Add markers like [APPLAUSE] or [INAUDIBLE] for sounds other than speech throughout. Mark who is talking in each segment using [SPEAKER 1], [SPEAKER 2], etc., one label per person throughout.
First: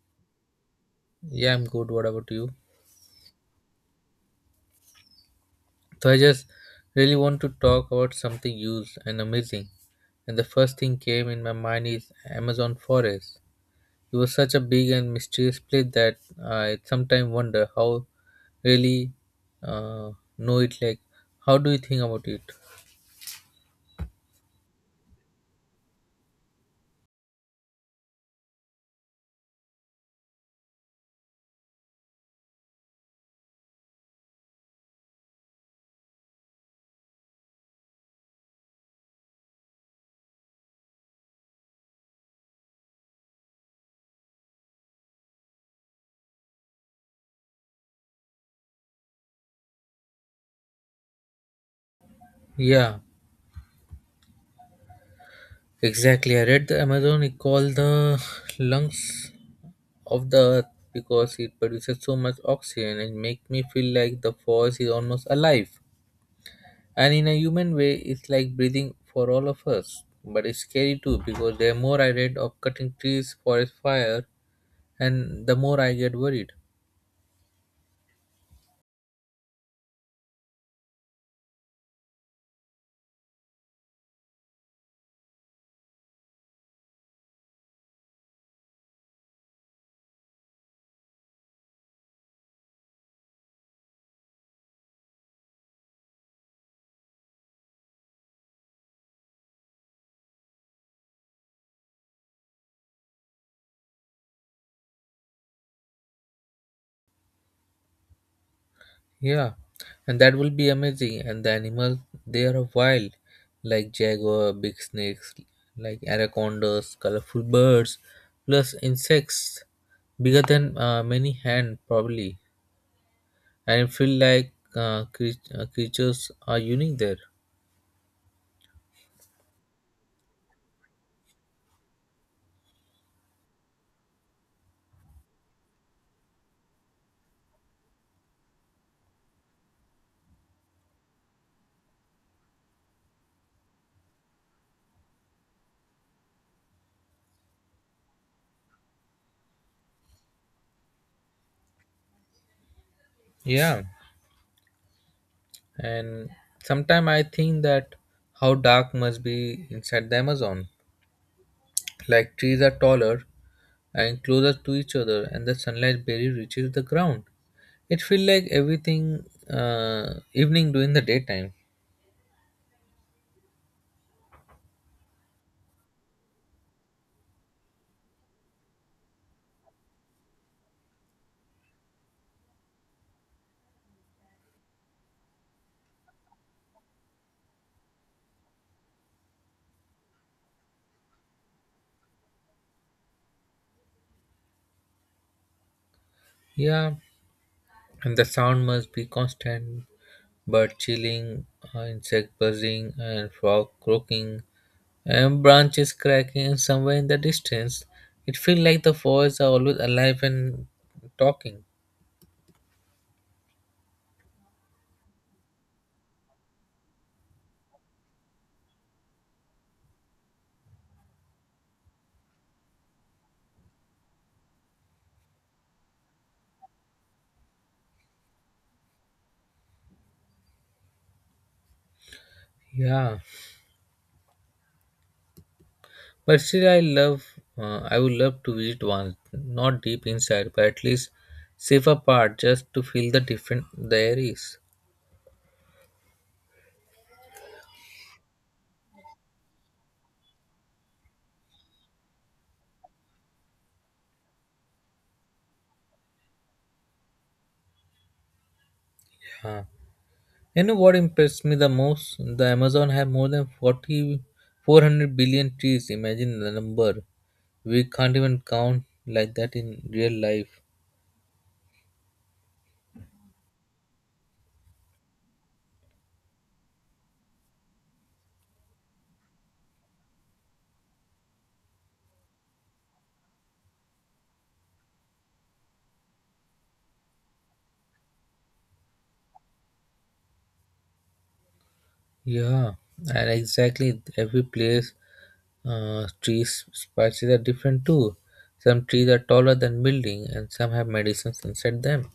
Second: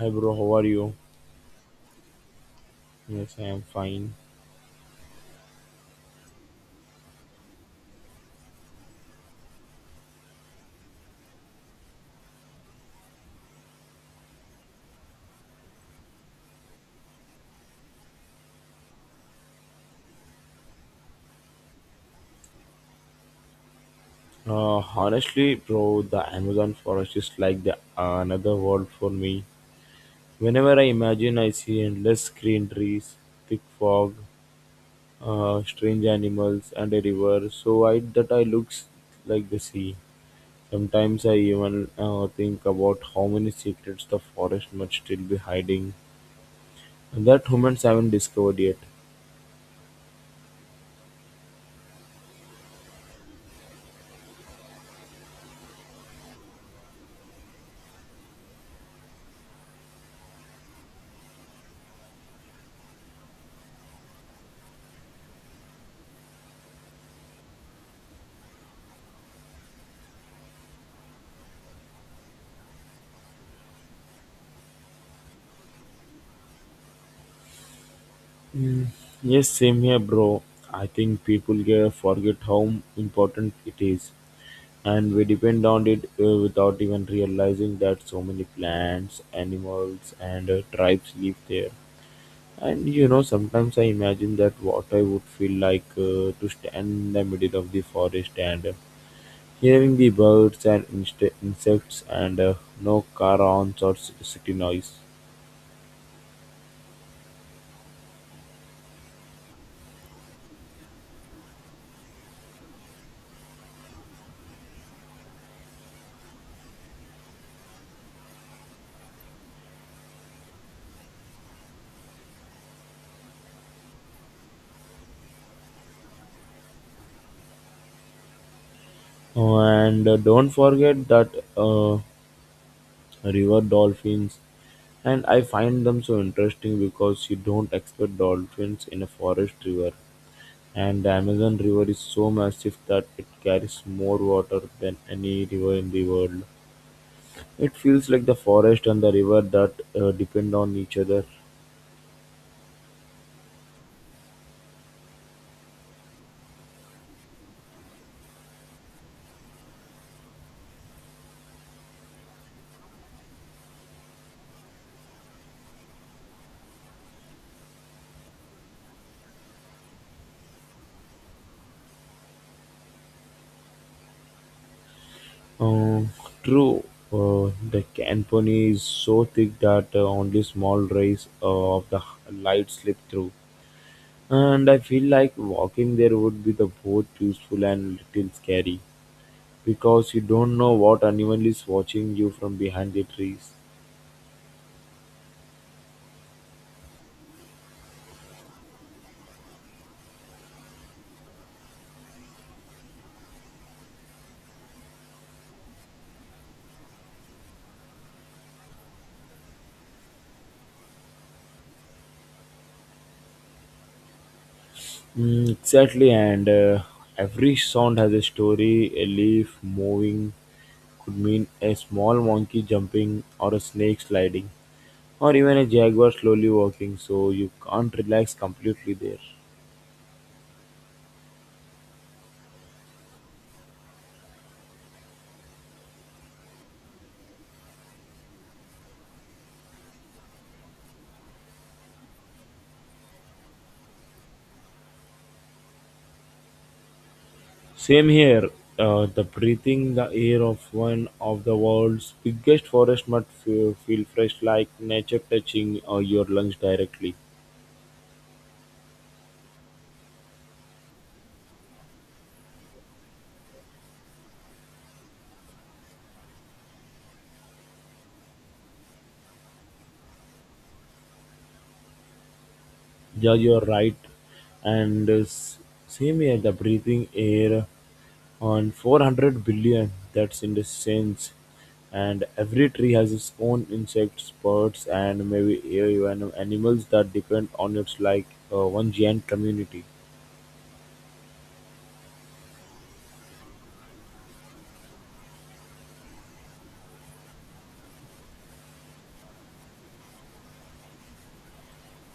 [SPEAKER 1] Hi bro, how are you?
[SPEAKER 2] Yeah, I'm good. What about you?
[SPEAKER 1] Yes, I am fine.
[SPEAKER 2] So I just really want to talk about something used and amazing. And the first thing came in my mind is Amazon forest. It was such a big and mysterious place that I sometimes wonder how really uh, know it. Like, how do you think about it?
[SPEAKER 1] Uh, Honestly, bro, the Amazon forest is like the another world for me. Whenever I imagine, I see endless green trees, thick fog, strange animals, and a river so wide that I looks like the sea. Sometimes I even think about how many secrets the forest must still be hiding and that humans haven't discovered yet.
[SPEAKER 2] Yeah, exactly. I read the Amazon is called the lungs of the earth because it produces so much oxygen and make me feel like the forest is almost alive. And in a human way, it's like breathing for all of us. But it's scary too because the more I read of cutting trees for a fire, and the more I get worried.
[SPEAKER 1] Yes, same here, bro. I think people get forget how important it is, and we depend on it without even realizing that so many plants, animals, and tribes live there. And sometimes I imagine that what I would feel like to stand in the middle of the forest and hearing the birds and insects and no car horns or city noise.
[SPEAKER 2] Yeah, and that will be amazing. And the animals, they are wild, like jaguar, big snakes, like anacondas, colorful birds, plus insects bigger than many hand probably. And I feel like creatures are unique there.
[SPEAKER 1] Oh, and don't forget that uh, river dolphins. And I find them so interesting because you don't expect dolphins in a forest river. And the Amazon River is so massive that it carries more water than any river in the world. It feels like the forest and the river that depend on each other.
[SPEAKER 2] Yeah. And sometimes I think that how dark must be inside the Amazon, like trees are taller and closer to each other, and the sunlight barely reaches the ground. It feels like everything, evening during the daytime.
[SPEAKER 1] Um, True, the canopy is so thick that only small rays of the light slip through. And I feel like walking there would be the both useful and little scary, because you don't know what anyone is watching you from behind the trees.
[SPEAKER 2] Yeah, and the sound must be constant. Bird chilling, insect buzzing, and frog croaking, and branches cracking, and somewhere in the distance, it feels like the forests are always alive and talking.
[SPEAKER 1] Mm, exactly, and every sound has a story. A leaf moving could mean a small monkey jumping, or a snake sliding, or even a jaguar slowly walking, so you can't relax completely there.
[SPEAKER 2] Yeah, but still, I love. I would love to visit once, not deep inside, but at least safe apart, just to feel the different the there is.
[SPEAKER 1] Same here. The breathing the air of one of the world's biggest forest must feel fresh like nature touching your lungs directly.
[SPEAKER 2] Yeah. You know what impressed me the most? The Amazon have more than 4,400 billion trees. Imagine the number. We can't even count like that in real life.
[SPEAKER 1] Yeah, you're right. And same here, the breathing air on 400 billion, that's in the sense. And every tree has its own insects, birds, and maybe even animals that depend on it like one giant community.
[SPEAKER 2] Yeah, and exactly every place trees spices are different too. Some trees are taller than building, and some have medicines inside them.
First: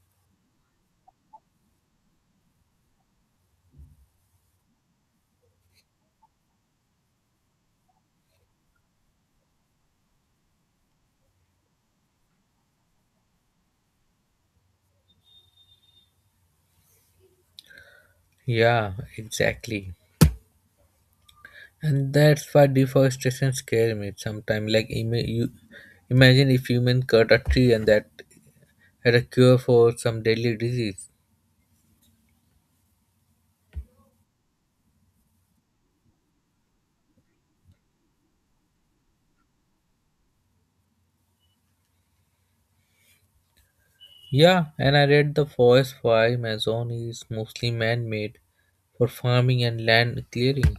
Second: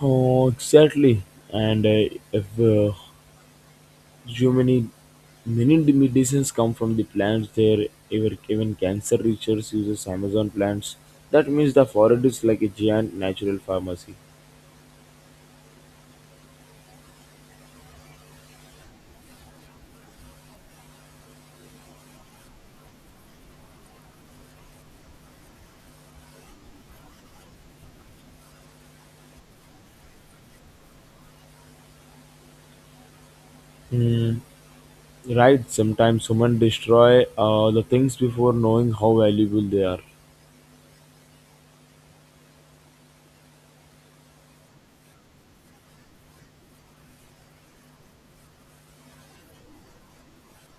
[SPEAKER 1] Oh, exactly. And if so many medicines come from the plants there. Even cancer research uses Amazon plants. That means the forest is like a giant natural pharmacy.
[SPEAKER 2] Yeah, exactly. And that's why deforestation scares me sometimes. Like, imagine if human cut a tree and that had a cure for some deadly disease.
[SPEAKER 1] Mm, right, sometimes humans destroy the things before knowing how valuable they are.
[SPEAKER 2] Yeah, and I read the forest for Amazon is mostly man-made for farming and land clearing.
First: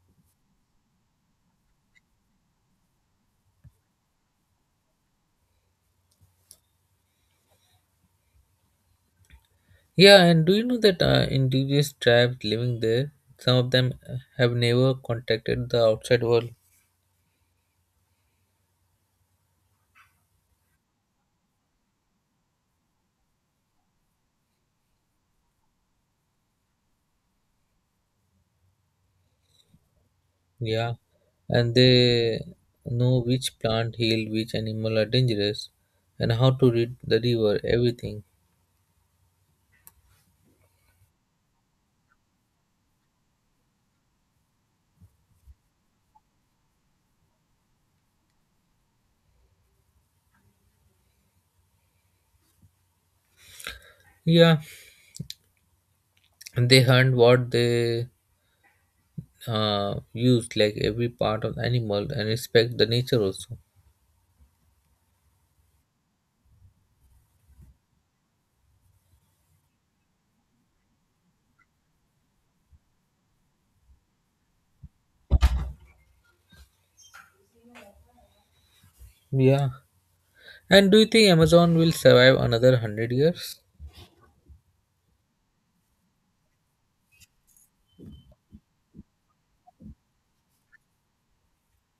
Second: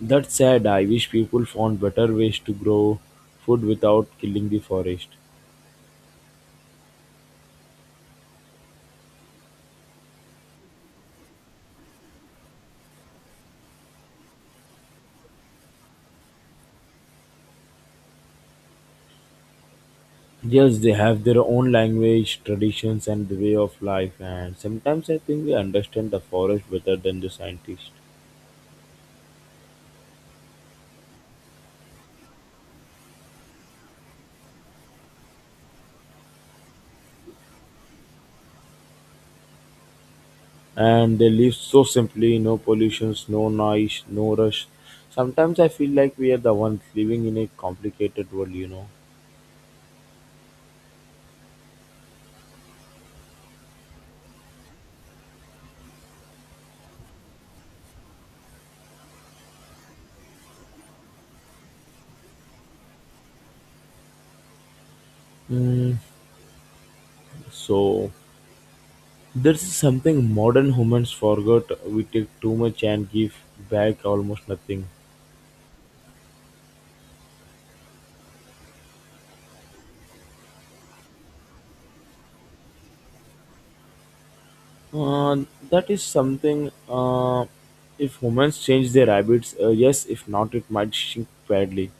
[SPEAKER 1] That's sad. I wish people found better ways to grow food without killing the forest.
[SPEAKER 2] Yeah, and do you know that indigenous tribes living there, some of them have never contacted the outside world?
[SPEAKER 1] Yes, they have their own language, traditions, and the way of life, and sometimes I think we understand the forest better than the scientists.
[SPEAKER 2] Yeah, and they know which plant heal, which animal are dangerous, and how to read the river, everything.
[SPEAKER 1] And they live so simply, no pollutions, no noise, no rush. Sometimes I feel like we are the ones living in a complicated world.
[SPEAKER 2] Yeah, and they hunt what they use, like every part of animal, and respect the nature also.
[SPEAKER 1] mm, so there's something modern humans forgot. We take too much and give back almost nothing.
[SPEAKER 2] Yeah, and do you think Amazon will survive another 100 years?
[SPEAKER 1] uh, that is something. If humans change their habits, yes. If not, it might shrink badly.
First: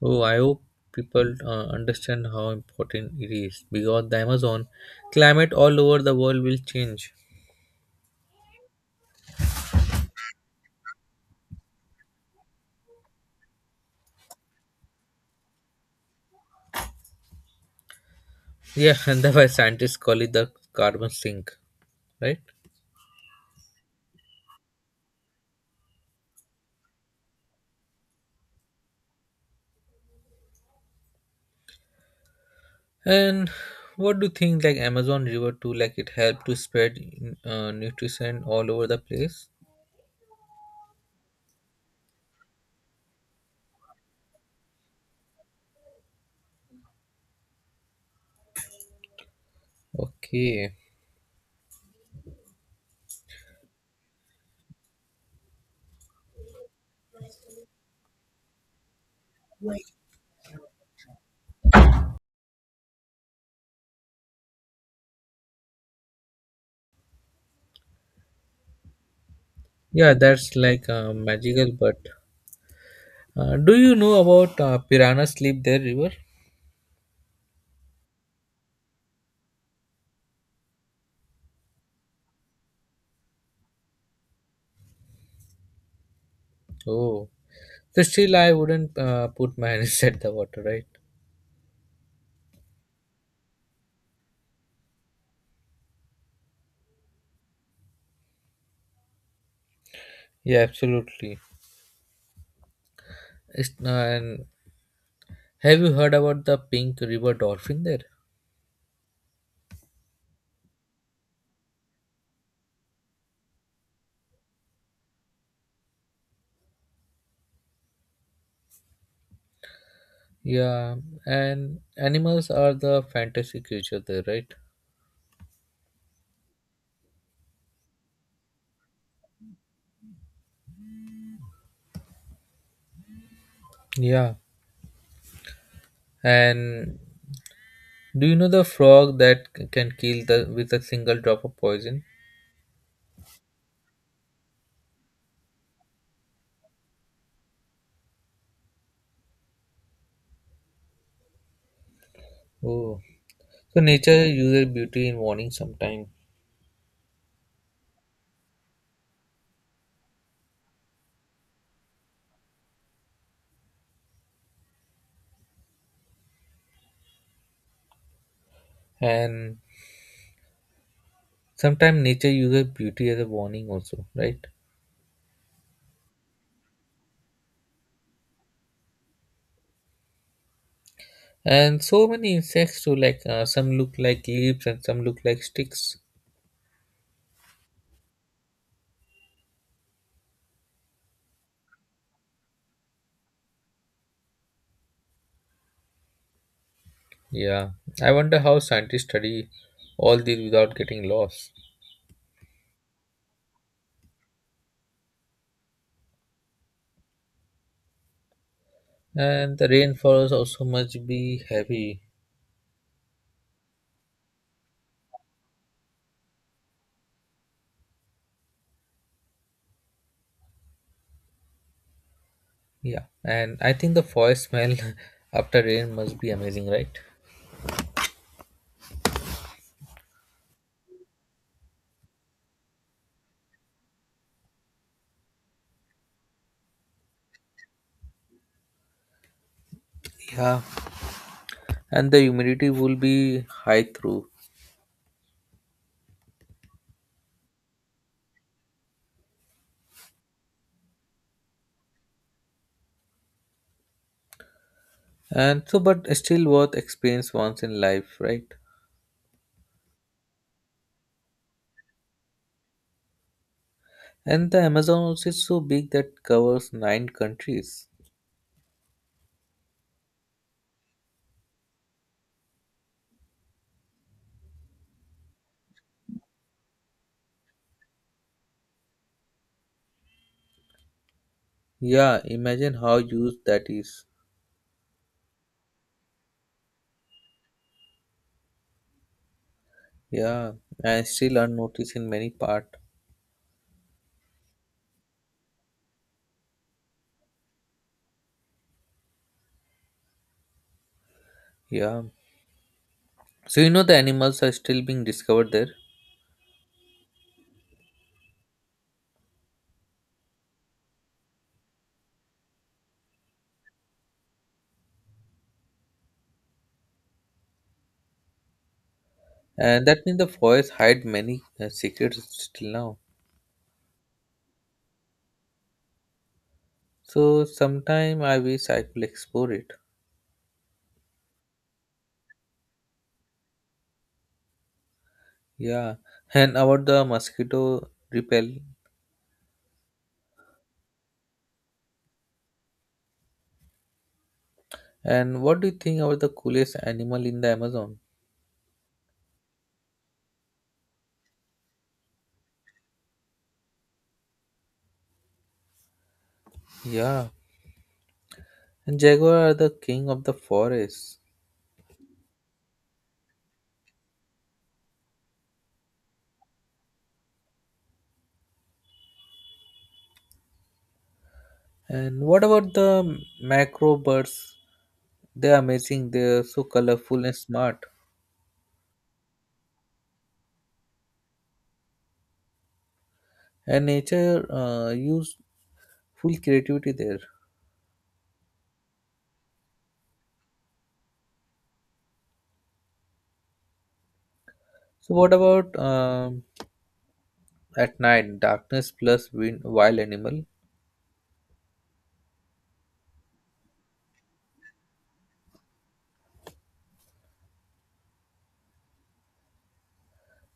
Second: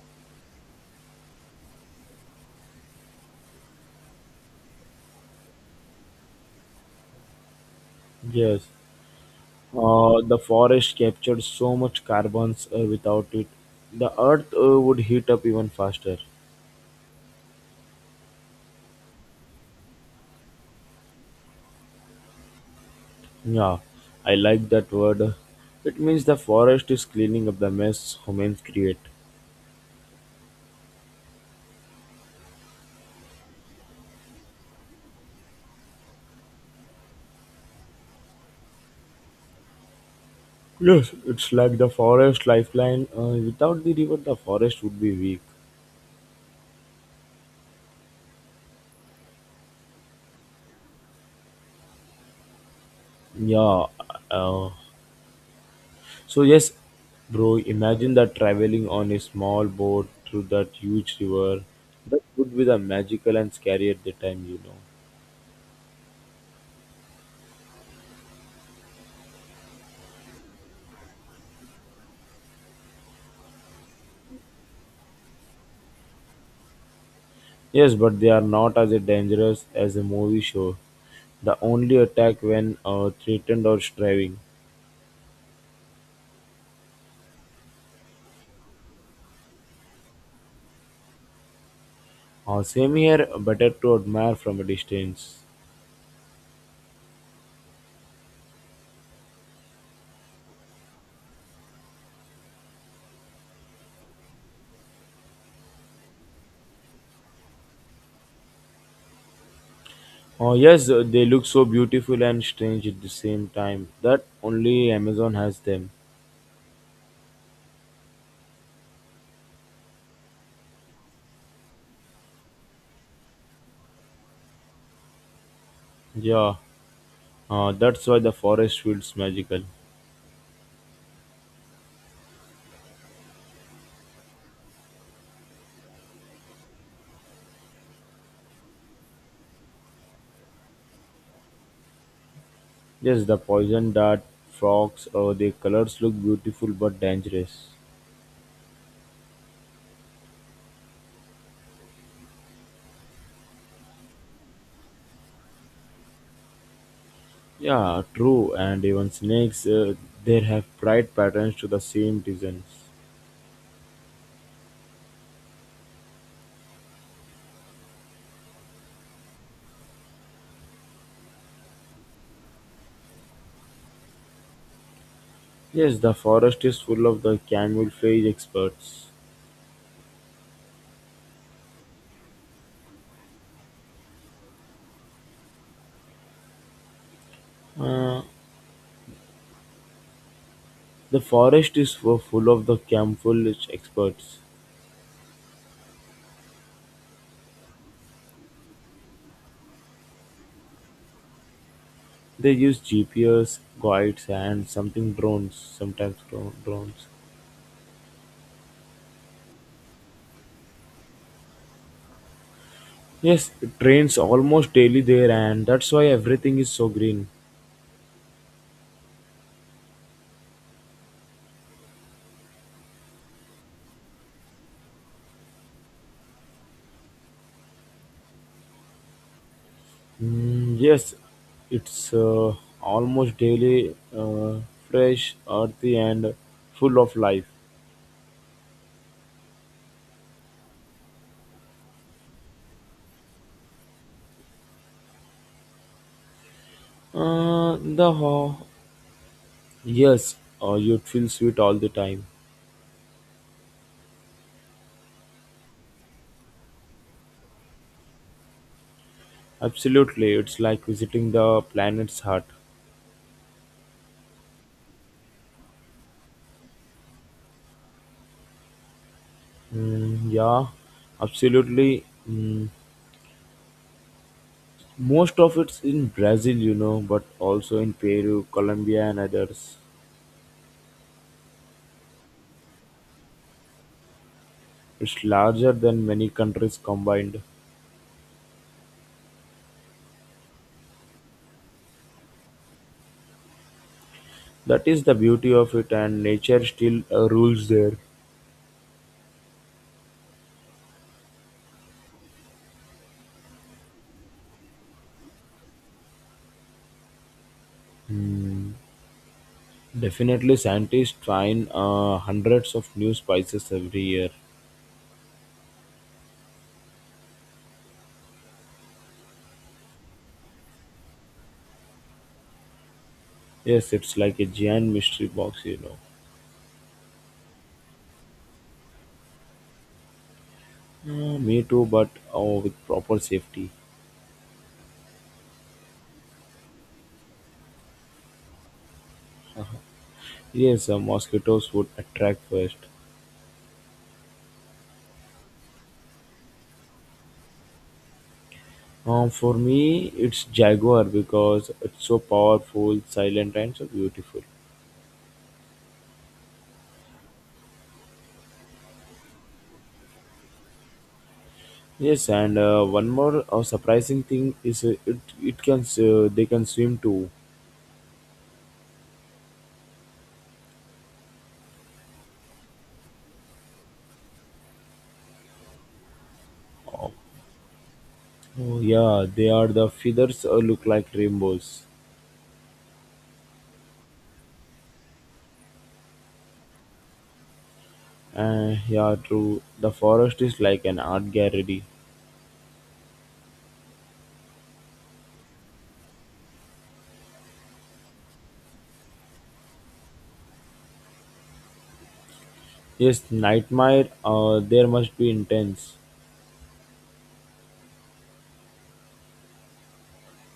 [SPEAKER 2] Oh, I hope people understand how important it is because the Amazon climate all over the world will change.
[SPEAKER 1] Yes. The forest captured so much carbons, without it, the earth would heat up even faster.
[SPEAKER 2] Yeah, [LAUGHS] and that's why scientists call it the carbon sink, right?
[SPEAKER 1] Yeah, I like that word. It means the forest is cleaning up the mess humans create.
[SPEAKER 2] And what do you think like Amazon River too, like it helped to spread nutrition all over the place?
[SPEAKER 1] Yes, it's like the forest lifeline. Without the river, the forest would be weak.
[SPEAKER 2] Okay.
[SPEAKER 1] Yeah. Uh, so yes, bro. Imagine that traveling on a small boat through that huge river. That would be the magical and scary at the time.
[SPEAKER 2] Yeah, that's like magical, but do you know about piranha sleep there river?
[SPEAKER 1] Yes, but they are not as dangerous as a movie show. The only attack when threatened or striving.
[SPEAKER 2] Oh. So still I wouldn't put my hand [LAUGHS] inside the water, right?
[SPEAKER 1] Same here, better to admire from a distance.
[SPEAKER 2] Yeah, absolutely. It's, and have you heard about the pink river dolphin there?
[SPEAKER 1] Oh yes, they look so beautiful and strange at the same time. That only Amazon has them.
[SPEAKER 2] Yeah, and animals are the fantasy creature there, right?
[SPEAKER 1] Yeah, that's why the forest feels magical.
[SPEAKER 2] Yeah, and do you know the frog that can kill the with a single drop of poison?
[SPEAKER 1] Yes, the poison dart, frogs, their colors look beautiful but dangerous.
[SPEAKER 2] Oh, so nature uses beauty in warning sometimes,
[SPEAKER 1] Yeah, true, and even snakes, they have bright patterns to the same designs.
[SPEAKER 2] and sometimes nature uses beauty as a warning also, right?
[SPEAKER 1] Yes, the forest is full of the camouflage experts.
[SPEAKER 2] And so many insects too, like some look like leaves and some look like sticks.
[SPEAKER 1] Uh, the forest is full of the camouflage experts.
[SPEAKER 2] Yeah, I wonder how scientists study all these without getting lost.
[SPEAKER 1] They use GPS, guides, and something drones, sometimes drones.
[SPEAKER 2] And the rainforest also must be heavy.
[SPEAKER 1] Yes, it rains almost daily there, and that's why everything is so green.
[SPEAKER 2] Yeah, and I think the forest smell [LAUGHS] after rain must be amazing, right?
[SPEAKER 1] Mm, yes, it's almost daily, fresh, earthy, and full of life.
[SPEAKER 2] Yeah, and the humidity will be high through.
[SPEAKER 1] Uh, the ho- yes, you'd feel sweet all the time.
[SPEAKER 2] And so, but still worth experience once in life, right?
[SPEAKER 1] Absolutely, it's like visiting the planet's heart.
[SPEAKER 2] And the Amazon also is so big that covers nine countries.
[SPEAKER 1] Mm, yeah, absolutely. Mm, Most of it's in Brazil, but also in Peru, Colombia, and others.
[SPEAKER 2] Yeah, imagine how huge that is.
[SPEAKER 1] It's larger than many countries combined.
[SPEAKER 2] Yeah, and still unnoticed in many part.
[SPEAKER 1] That is the beauty of it, and nature still rules there.
[SPEAKER 2] Yeah, so you know the animals are still being discovered there.
[SPEAKER 1] Definitely, scientists find hundreds of new spices every year.
[SPEAKER 2] And that means the forest hide many, secrets still now.
[SPEAKER 1] Yes, it's like a giant mystery box.
[SPEAKER 2] So sometime I wish I could explore it.
[SPEAKER 1] Me too, but oh, with proper safety.
[SPEAKER 2] Yeah, and about the mosquito repel.
[SPEAKER 1] Yes, the mosquitoes would attract first.
[SPEAKER 2] And what do you think about the coolest animal in the Amazon?
[SPEAKER 1] For me, it's jaguar because it's so powerful, silent, and so beautiful.
[SPEAKER 2] Yeah, and jaguar are the king of the forest.
[SPEAKER 1] Yes, and one more surprising thing is it can they can swim too.
[SPEAKER 2] And what about the macro birds? They are amazing. They are so colorful and smart.
[SPEAKER 1] Oh, yeah, they are the feathers look like rainbows.
[SPEAKER 2] And nature used full creativity there.
[SPEAKER 1] Yeah, true. The forest is like an art gallery.
[SPEAKER 2] So what about at night darkness plus wind, wild animal?
[SPEAKER 1] Yes, nightmare. There must be intense.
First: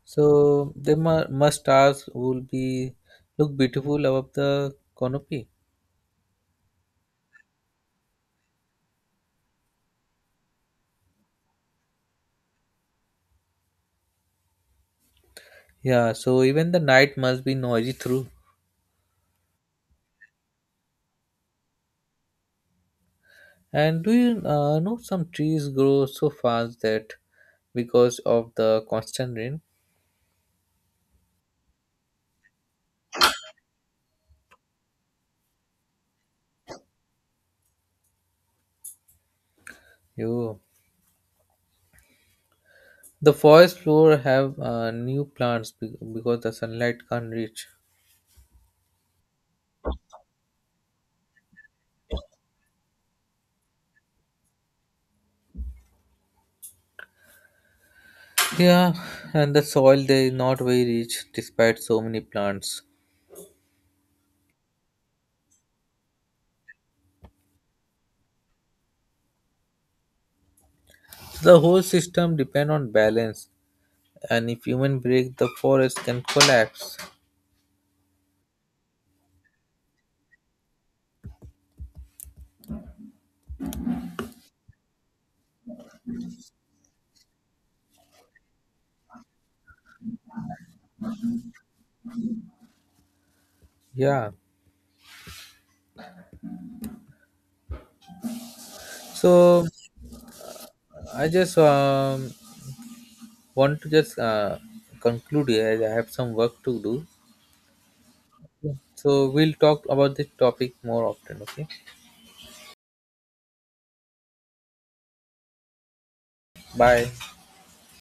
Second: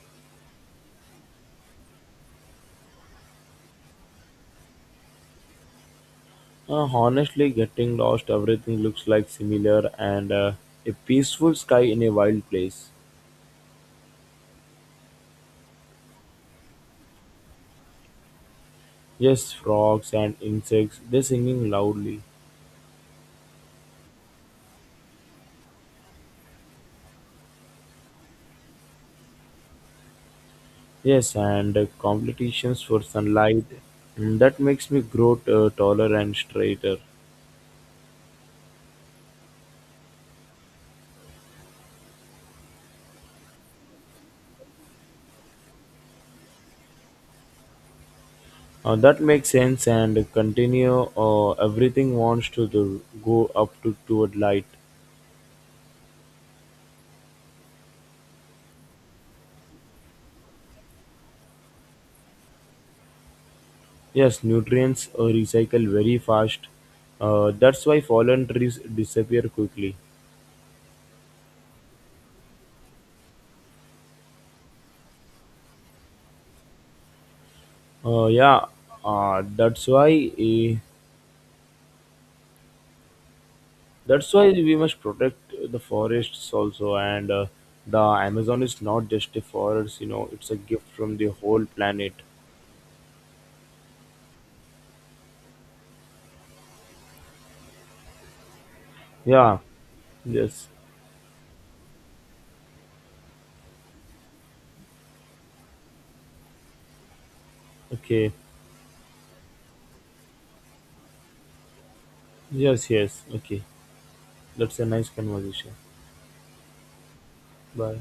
[SPEAKER 2] So the must stars will be look beautiful above the canopy.
[SPEAKER 1] Honestly, getting lost, everything looks like similar and a peaceful sky in a wild place.
[SPEAKER 2] Yeah. So even the night must be noisy through.
[SPEAKER 1] Yes, frogs and insects, they singing loudly.
[SPEAKER 2] And do you know some trees grow so fast that because of the constant rain,
[SPEAKER 1] Yes, and competitions for sunlight. That makes me grow taller and straighter.
[SPEAKER 2] you the forest floor have new plants because the sunlight can't reach.
[SPEAKER 1] That makes sense and continue. Everything wants to do, go up to toward light.
[SPEAKER 2] Yeah, and the soil they not very rich despite so many plants.
[SPEAKER 1] Yes, nutrients recycle very fast. That's why fallen trees disappear quickly.
[SPEAKER 2] The whole system depend on balance, and if human break, the forest can collapse.
[SPEAKER 1] Yeah, uh, that's why eh, that's why we must protect the forests also, and the Amazon is not just a forest, it's a gift from the whole planet.
[SPEAKER 2] Yeah.
[SPEAKER 1] Yeah.
[SPEAKER 2] So
[SPEAKER 1] Yes.
[SPEAKER 2] I just want to just conclude here. I have some work to do.
[SPEAKER 1] Okay.
[SPEAKER 2] So we'll talk about this topic more often. Okay.
[SPEAKER 1] Yes. Yes. Okay. That's a nice conversation.
[SPEAKER 2] Bye.
[SPEAKER 1] Bye.